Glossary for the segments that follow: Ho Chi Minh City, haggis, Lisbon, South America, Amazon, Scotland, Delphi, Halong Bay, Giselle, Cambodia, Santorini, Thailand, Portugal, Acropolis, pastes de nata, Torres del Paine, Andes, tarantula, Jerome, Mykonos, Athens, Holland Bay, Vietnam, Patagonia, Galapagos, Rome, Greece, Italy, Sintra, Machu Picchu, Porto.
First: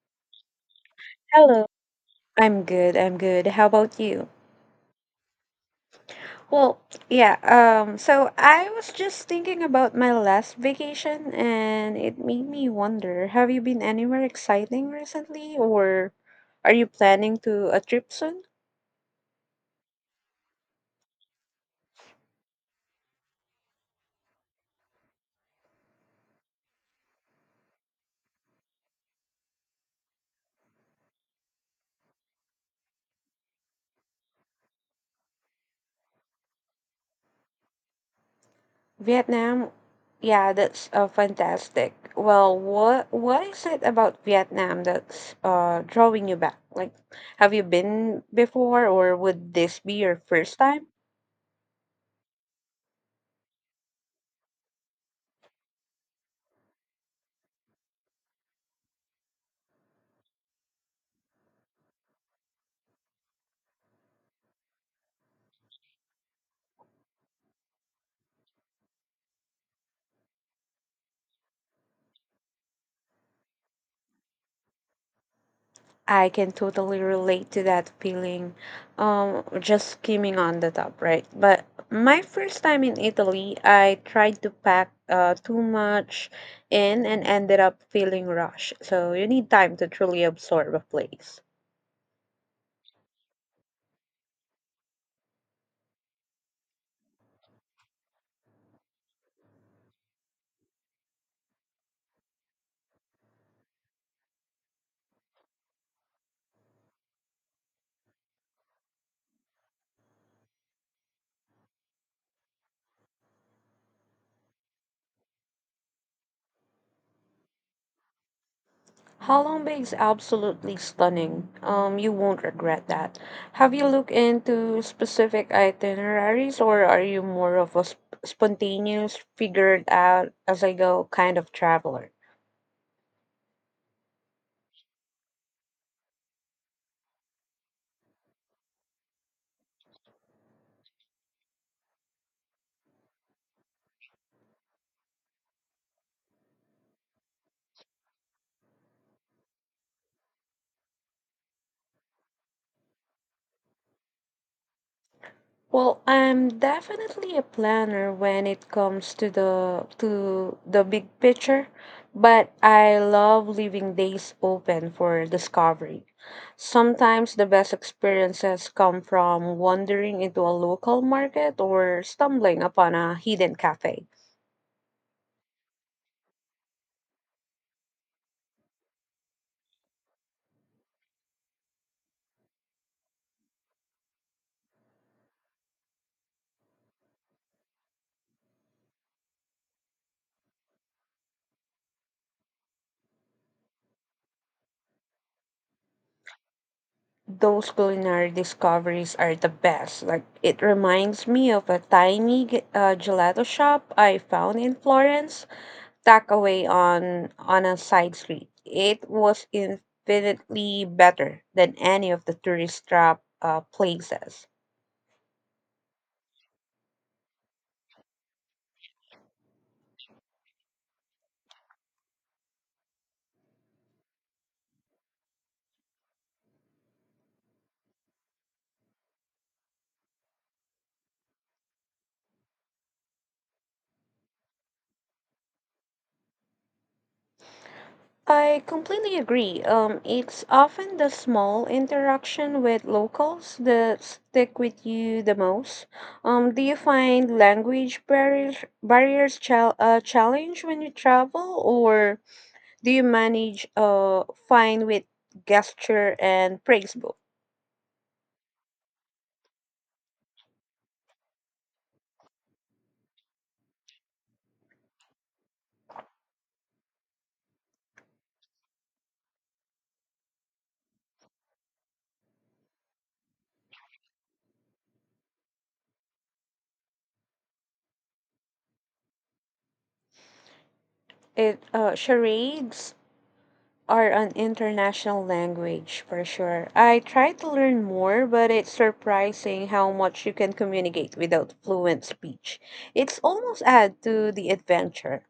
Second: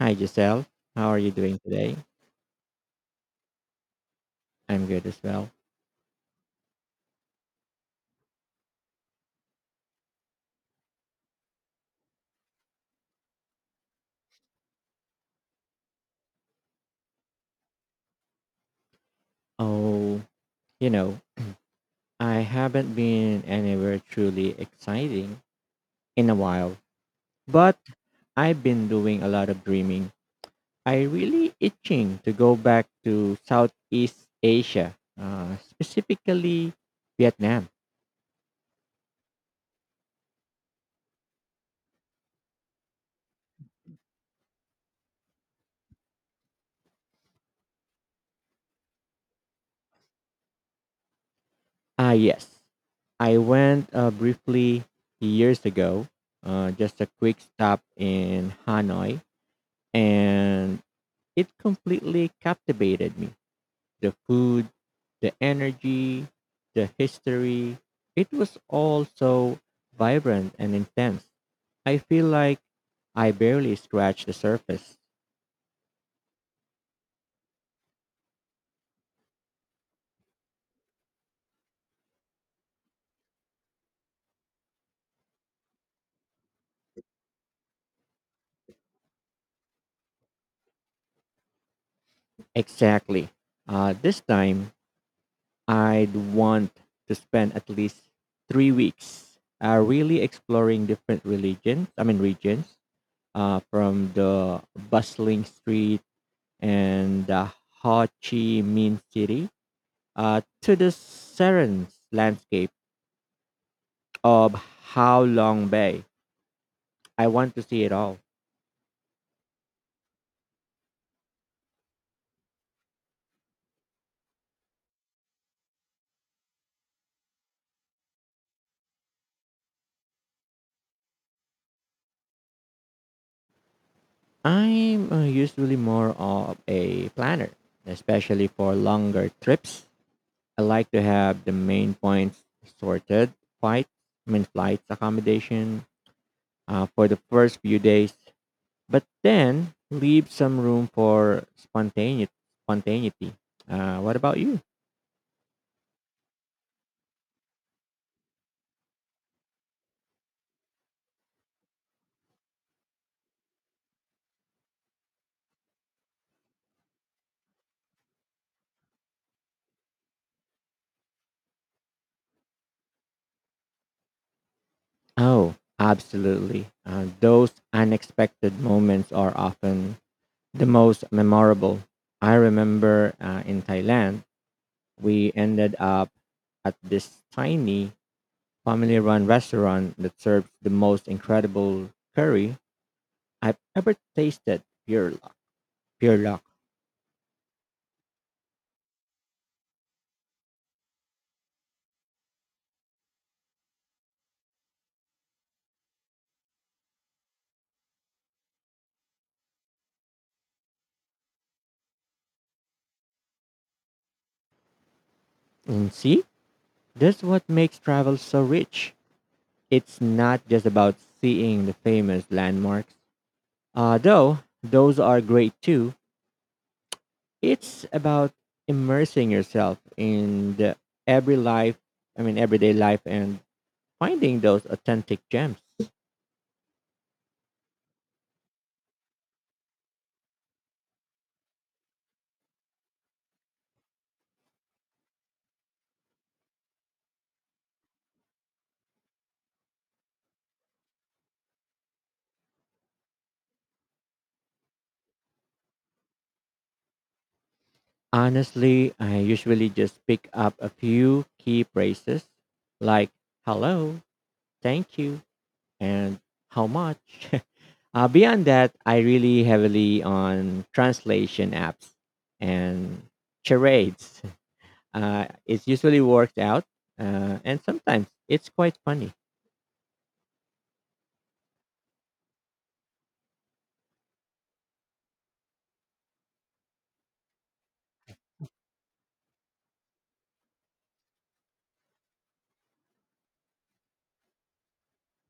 Hi, Giselle. How are you doing Hello. today? I'm good. I'm good. How about you? I'm good as well. Well, yeah, um, so I was just thinking about my last vacation and it made me wonder, have you been anywhere exciting recently, or are you planning to a trip soon? Oh, you know, I haven't been anywhere truly exciting in a while, but I've been doing a lot of dreaming. I really itching to go back to Southeast Asia, specifically Vietnam. Vietnam? Yeah, that's fantastic. Well, what is it about Vietnam that's drawing you back? Like, have you been before, or would this be your first time? Ah, yes. I went briefly years ago, just a quick stop in Hanoi, and it completely captivated me. The food, the energy, the history, it was all so vibrant and intense. I feel like I barely scratched the surface. I can totally relate to that feeling, just skimming on the top, right? But my first time in Italy, I tried to pack too much in and ended up feeling rushed. So you need time to truly absorb a place. Exactly. This time, I'd want to spend at least 3 weeks really exploring different regions, from the bustling street and the Ho Chi Minh City to the serene landscape of How Long Bay. I want to see it all. Holland Bay is absolutely stunning. You won't regret that. Have you looked into specific itineraries, or are you more of a spontaneous, figured out as I go kind of traveler? I'm usually more of a planner, especially for longer trips. I like to have the main points sorted, flights, I mean flights, accommodation for the first few days, but then leave some room for spontaneity. What about you? Well, I'm definitely a planner when it comes to the big picture, but I love leaving days open for discovery. Sometimes the best experiences come from wandering into a local market or stumbling upon a hidden cafe. Oh, absolutely. Those unexpected moments are often the most memorable. I remember in Thailand, we ended up at this tiny family run restaurant that served the most incredible curry I've ever tasted. Pure luck. Those culinary discoveries are the best. Like, it reminds me of a tiny gelato shop I found in Florence, tucked away on a side street. It was infinitely better than any of the tourist trap places. And see, that's what makes travel so rich. It's not just about seeing the famous landmarks, though those are great too. It's about immersing yourself in the every life, everyday life and finding those authentic gems. I completely agree. It's often the small interaction with locals that stick with you the most. Do you find language barriers challenge when you travel, or do you manage fine with gesture and praise book? Honestly, I usually just pick up a few key phrases like hello, thank you, and how much. Beyond that, I really heavily on translation apps and charades. It usually works out, and sometimes it's quite funny. It charades are an international language for sure. I try to learn more, but it's surprising how much you can communicate without fluent speech. It's almost add to the adventure.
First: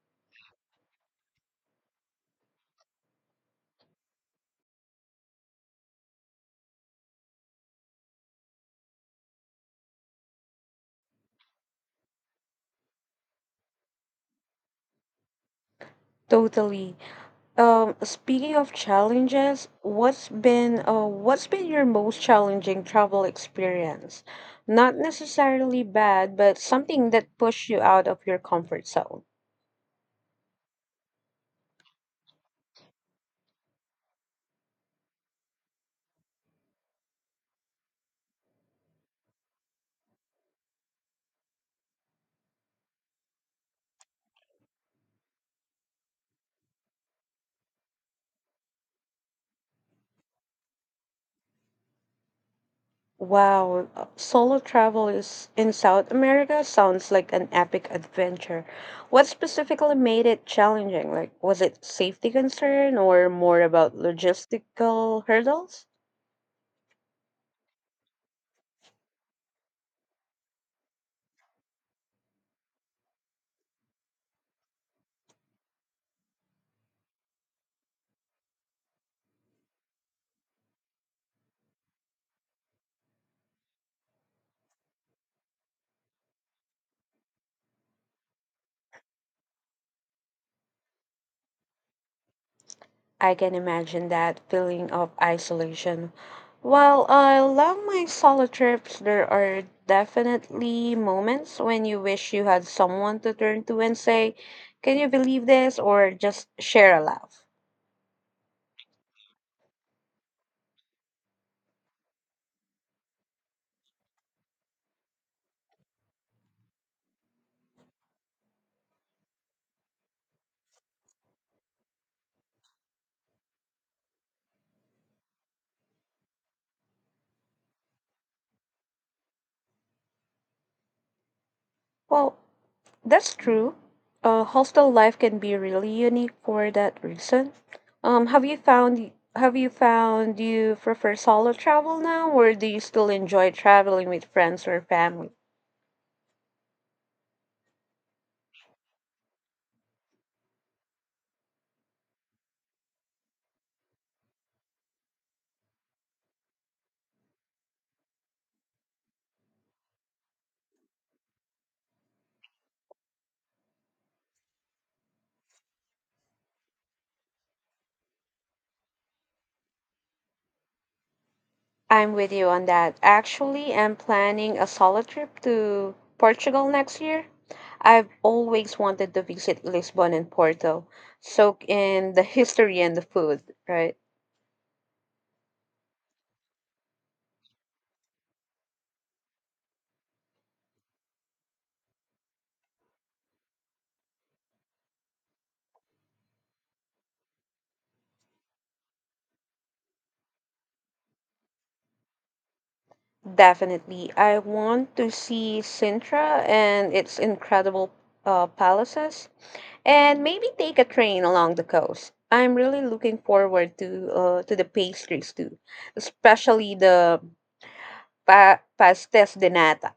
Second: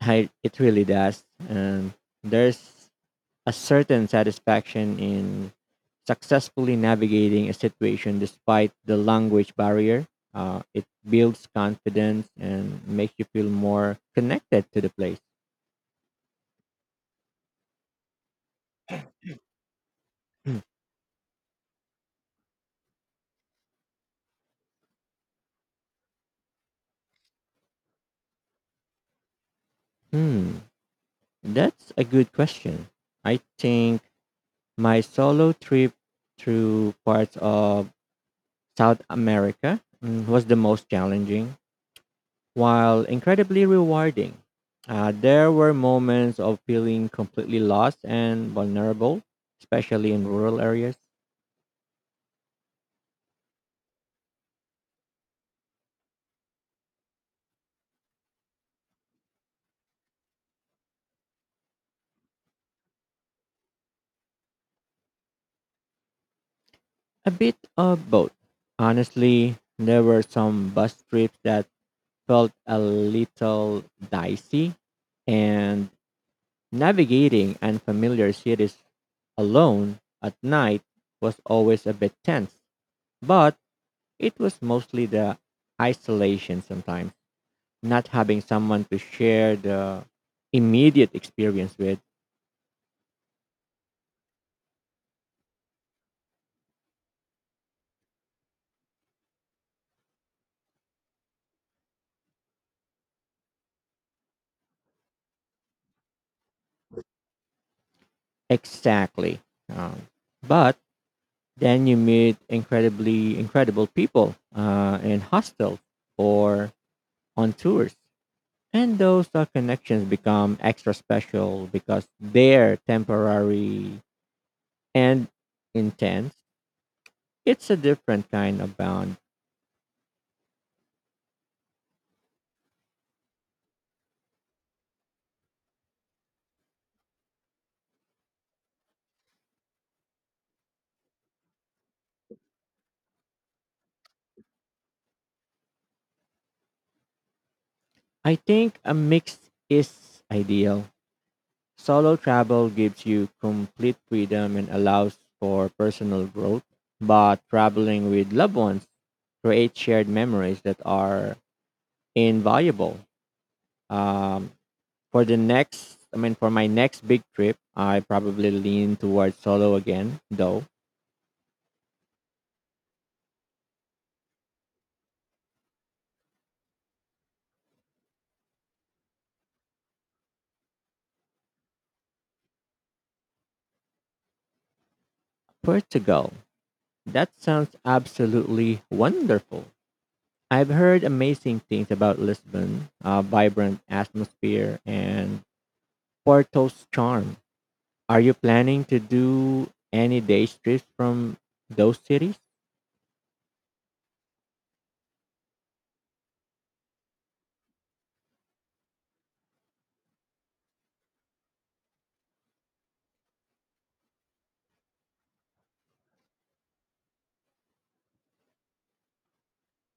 It really does. And there's a certain satisfaction in successfully navigating a situation despite the language barrier. It builds confidence and makes you feel more connected to the place. Totally. Speaking of challenges, what's been your most challenging travel experience? Not necessarily bad, but something that pushed you out of your comfort zone. Hmm, that's a good question. I think my solo trip through parts of South America was the most challenging. While incredibly rewarding, there were moments of feeling completely lost and vulnerable, especially in rural areas. Wow, solo travel is in South America sounds like an epic adventure. What specifically made it challenging? Like, was it safety concern or more about logistical hurdles? A bit of both. Honestly, there were some bus trips that felt a little dicey, and navigating unfamiliar cities alone at night was always a bit tense, but it was mostly the isolation, sometimes not having someone to share the immediate experience with. I can imagine that feeling of isolation. While I love my solo trips, there are definitely moments when you wish you had someone to turn to and say, "Can you believe this?" or just share a laugh. Exactly. um, but then you meet incredibly incredible people in hostels or on tours, and those connections become extra special because they're temporary and intense. It's a different kind of bond. Well, that's true. Hostel life can be really unique for that reason. Um, have you found you prefer solo travel now, or do you still enjoy traveling with friends or family? I think a mix is ideal. Solo travel gives you complete freedom and allows for personal growth, but traveling with loved ones creates shared memories that are invaluable. Um, for my next big trip, I probably lean towards solo again, though. I'm with you on that. Actually, I'm planning a solo trip to Portugal next year. I've always wanted to visit Lisbon and Porto, soak in the history and the food, right? Portugal. That sounds absolutely wonderful. I've heard amazing things about Lisbon, vibrant atmosphere, and Porto's charm. Are you planning to do any day trips from those cities? Definitely. I want to see Sintra and its incredible palaces, and maybe take a train along the coast. I'm really looking forward to the pastries too, especially the pastes de nata.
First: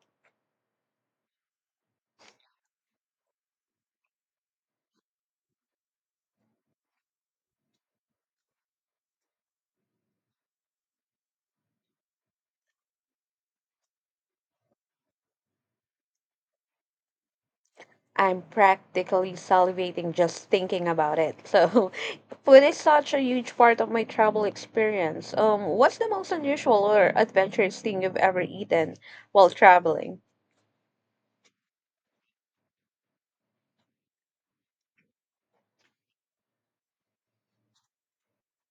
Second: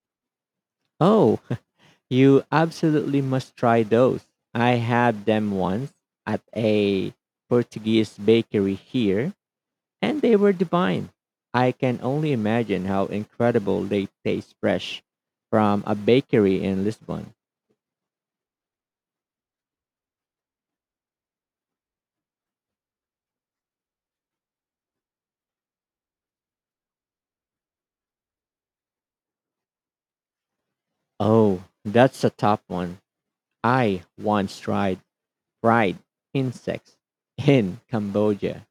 Oh, you absolutely must try those. I had them once at a Portuguese bakery here, and they were divine. I can only imagine how incredible they taste fresh from a bakery in Lisbon. I'm practically salivating just thinking about it. So, food is such a huge part of my travel experience. What's the most unusual or adventurous thing you've ever eaten while traveling? Oh, that's a tough one. I once tried fried insects in Cambodia,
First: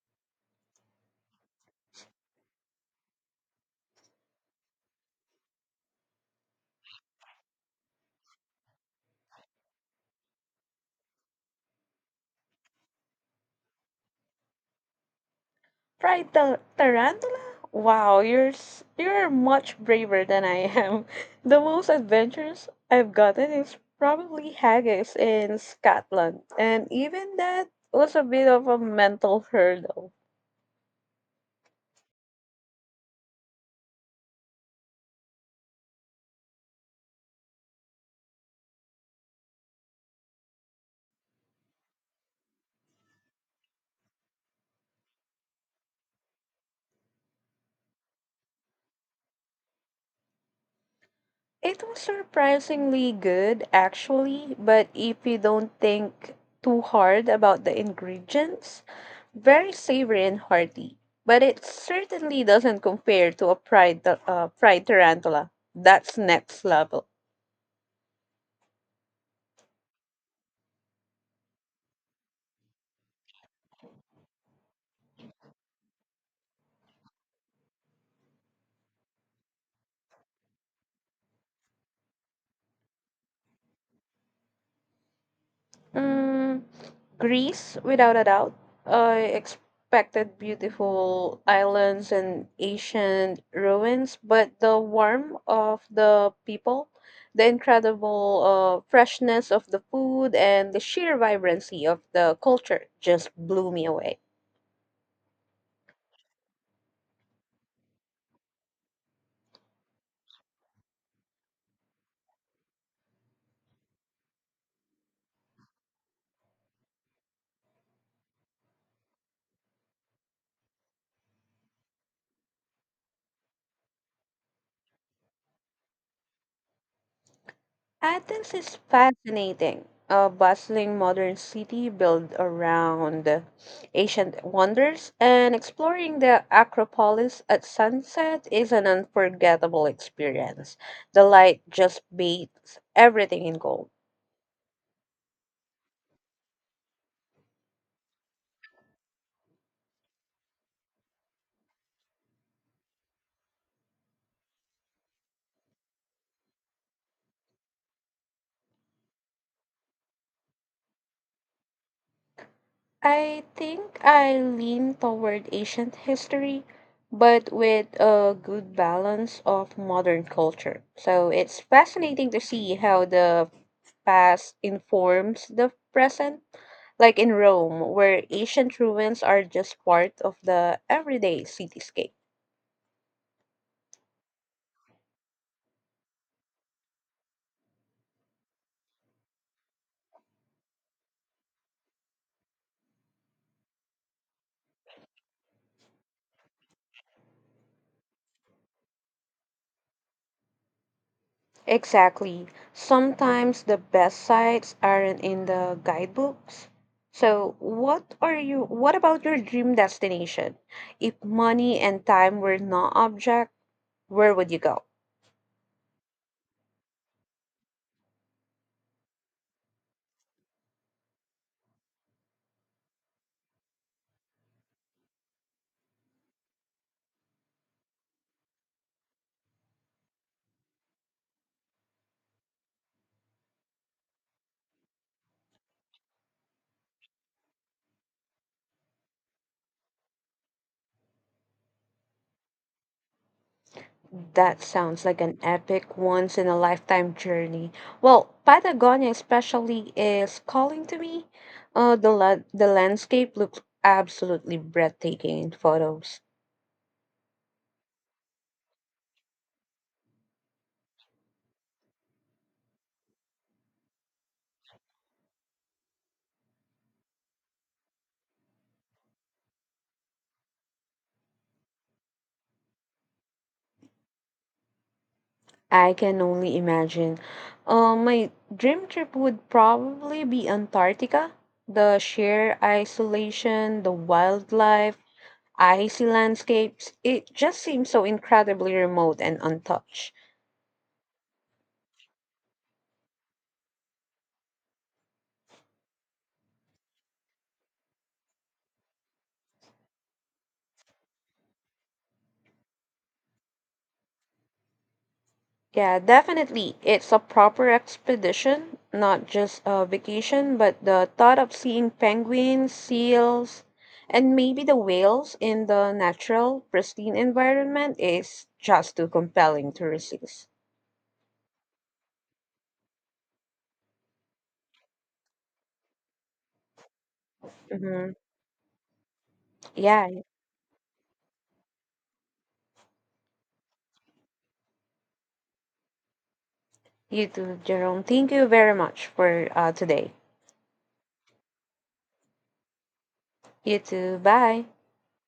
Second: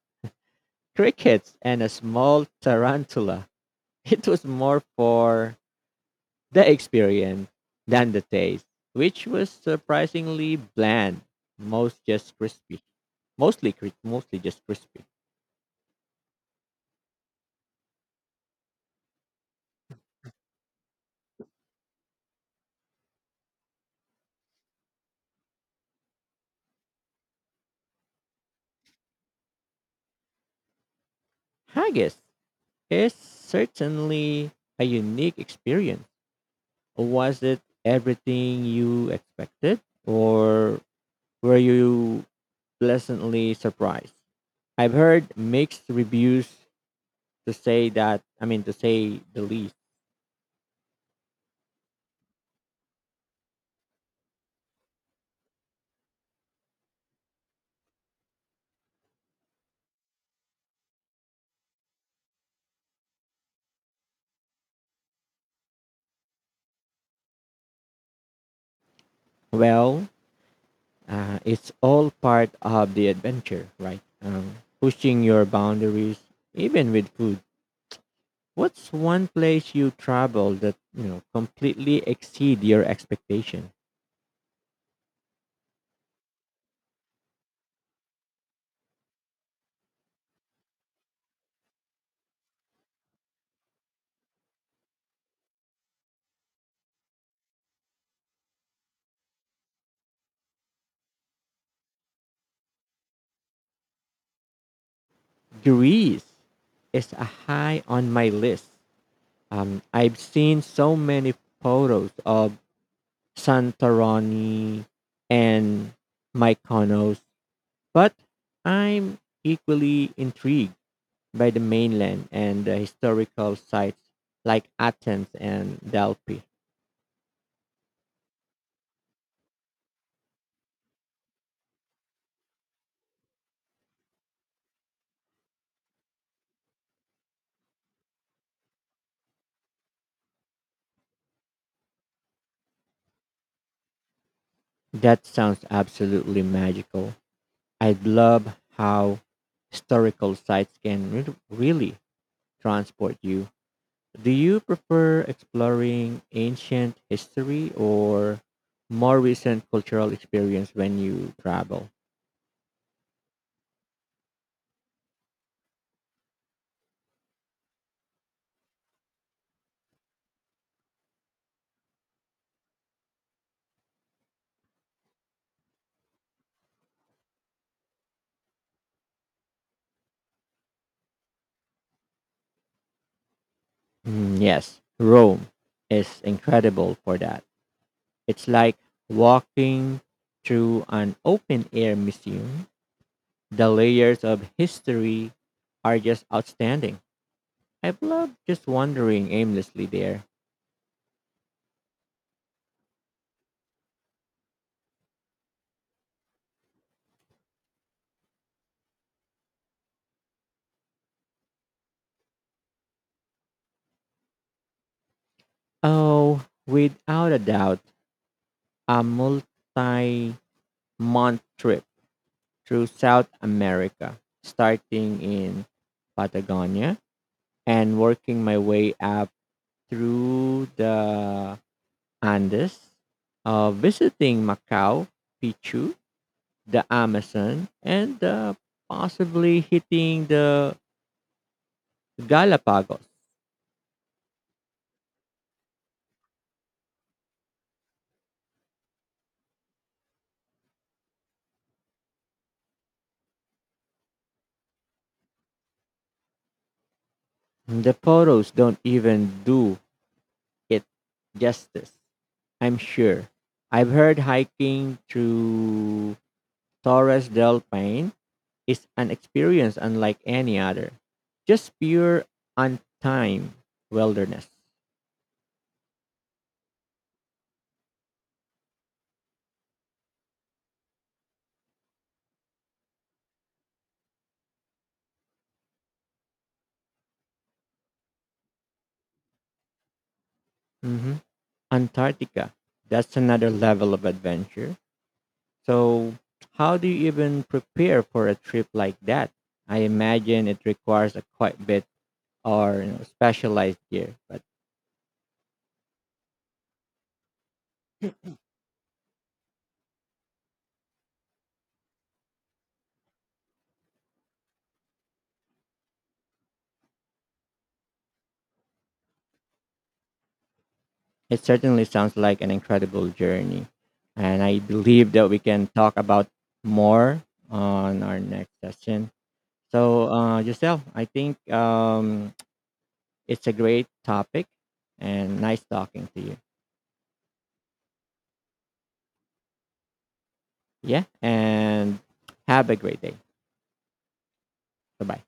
crickets, and a small tarantula. It was more for the experience than the taste, which was surprisingly bland, most just crispy. mostly just crispy. Fried tarantula? Wow, you're much braver than I am. The most adventures I've gotten is probably haggis in Scotland, and even that was a bit of a mental hurdle. Haggis is certainly a unique experience. Was it everything you expected, or were you pleasantly surprised? I've heard mixed reviews, to say that I mean to say the least. It was surprisingly good, actually, but if you don't think too hard about the ingredients, very savory and hearty. But it certainly doesn't compare to a fried tarantula. That's next level. Well, it's all part of the adventure, right? Pushing your boundaries even with food. What's one place you travel that, you know, completely exceed your expectation? Mm, Greece, without a doubt. I expected beautiful islands and ancient ruins, but the warmth of the people, the incredible freshness of the food, and the sheer vibrancy of the culture just blew me away. Greece is a high on my list. I've seen so many photos of Santorini and Mykonos, but I'm equally intrigued by the mainland and the historical sites like Athens and Delphi. Athens is fascinating, a bustling modern city built around ancient wonders, and exploring the Acropolis at sunset is an unforgettable experience. The light just bathes everything in gold. That sounds absolutely magical. I love how historical sites can really transport you. Do you prefer exploring ancient history or more recent cultural experience when you travel? I think I lean toward ancient history, but with a good balance of modern culture. So it's fascinating to see how the past informs the present, like in Rome, where ancient ruins are just part of the everyday cityscape. Mm, yes, Rome is incredible for that. It's like walking through an open air museum. The layers of history are just outstanding. I've loved just wandering aimlessly there. Exactly. Sometimes the best sites aren't in the guidebooks. So, what about your dream destination? If money and time were no object, where would you go? Oh, without a doubt, a multi month trip through South America, starting in Patagonia and working my way up through the Andes, visiting Macau, Pichu, the Amazon, and possibly hitting the Galapagos. That sounds like an epic once in a lifetime journey. Well, Patagonia especially is calling to me. The landscape looks absolutely breathtaking in photos. The photos don't even do it justice, I'm sure. I've heard hiking through Torres del Paine is an experience unlike any other. Just pure, untimed wilderness. I can only imagine. My dream trip would probably be Antarctica. The sheer isolation, the wildlife, icy landscapes, it just seems so incredibly remote and untouched. Hmm. Antarctica. That's another level of adventure. So, how do you even prepare for a trip like that? I imagine it requires a quite bit, or you know, specialized gear, but Yeah, definitely. It's a proper expedition, not just a vacation, but the thought of seeing penguins, seals, and maybe the whales in the natural, pristine environment is just too compelling to resist. it certainly sounds like an incredible journey. And I believe that we can talk about more on Hmm. our next session. So, Yeah, Giselle, I think it's a great topic and nice talking to you. you too, Jerome. Thank you very much for today. Yeah. And have a great day. You too. Bye. Bye bye.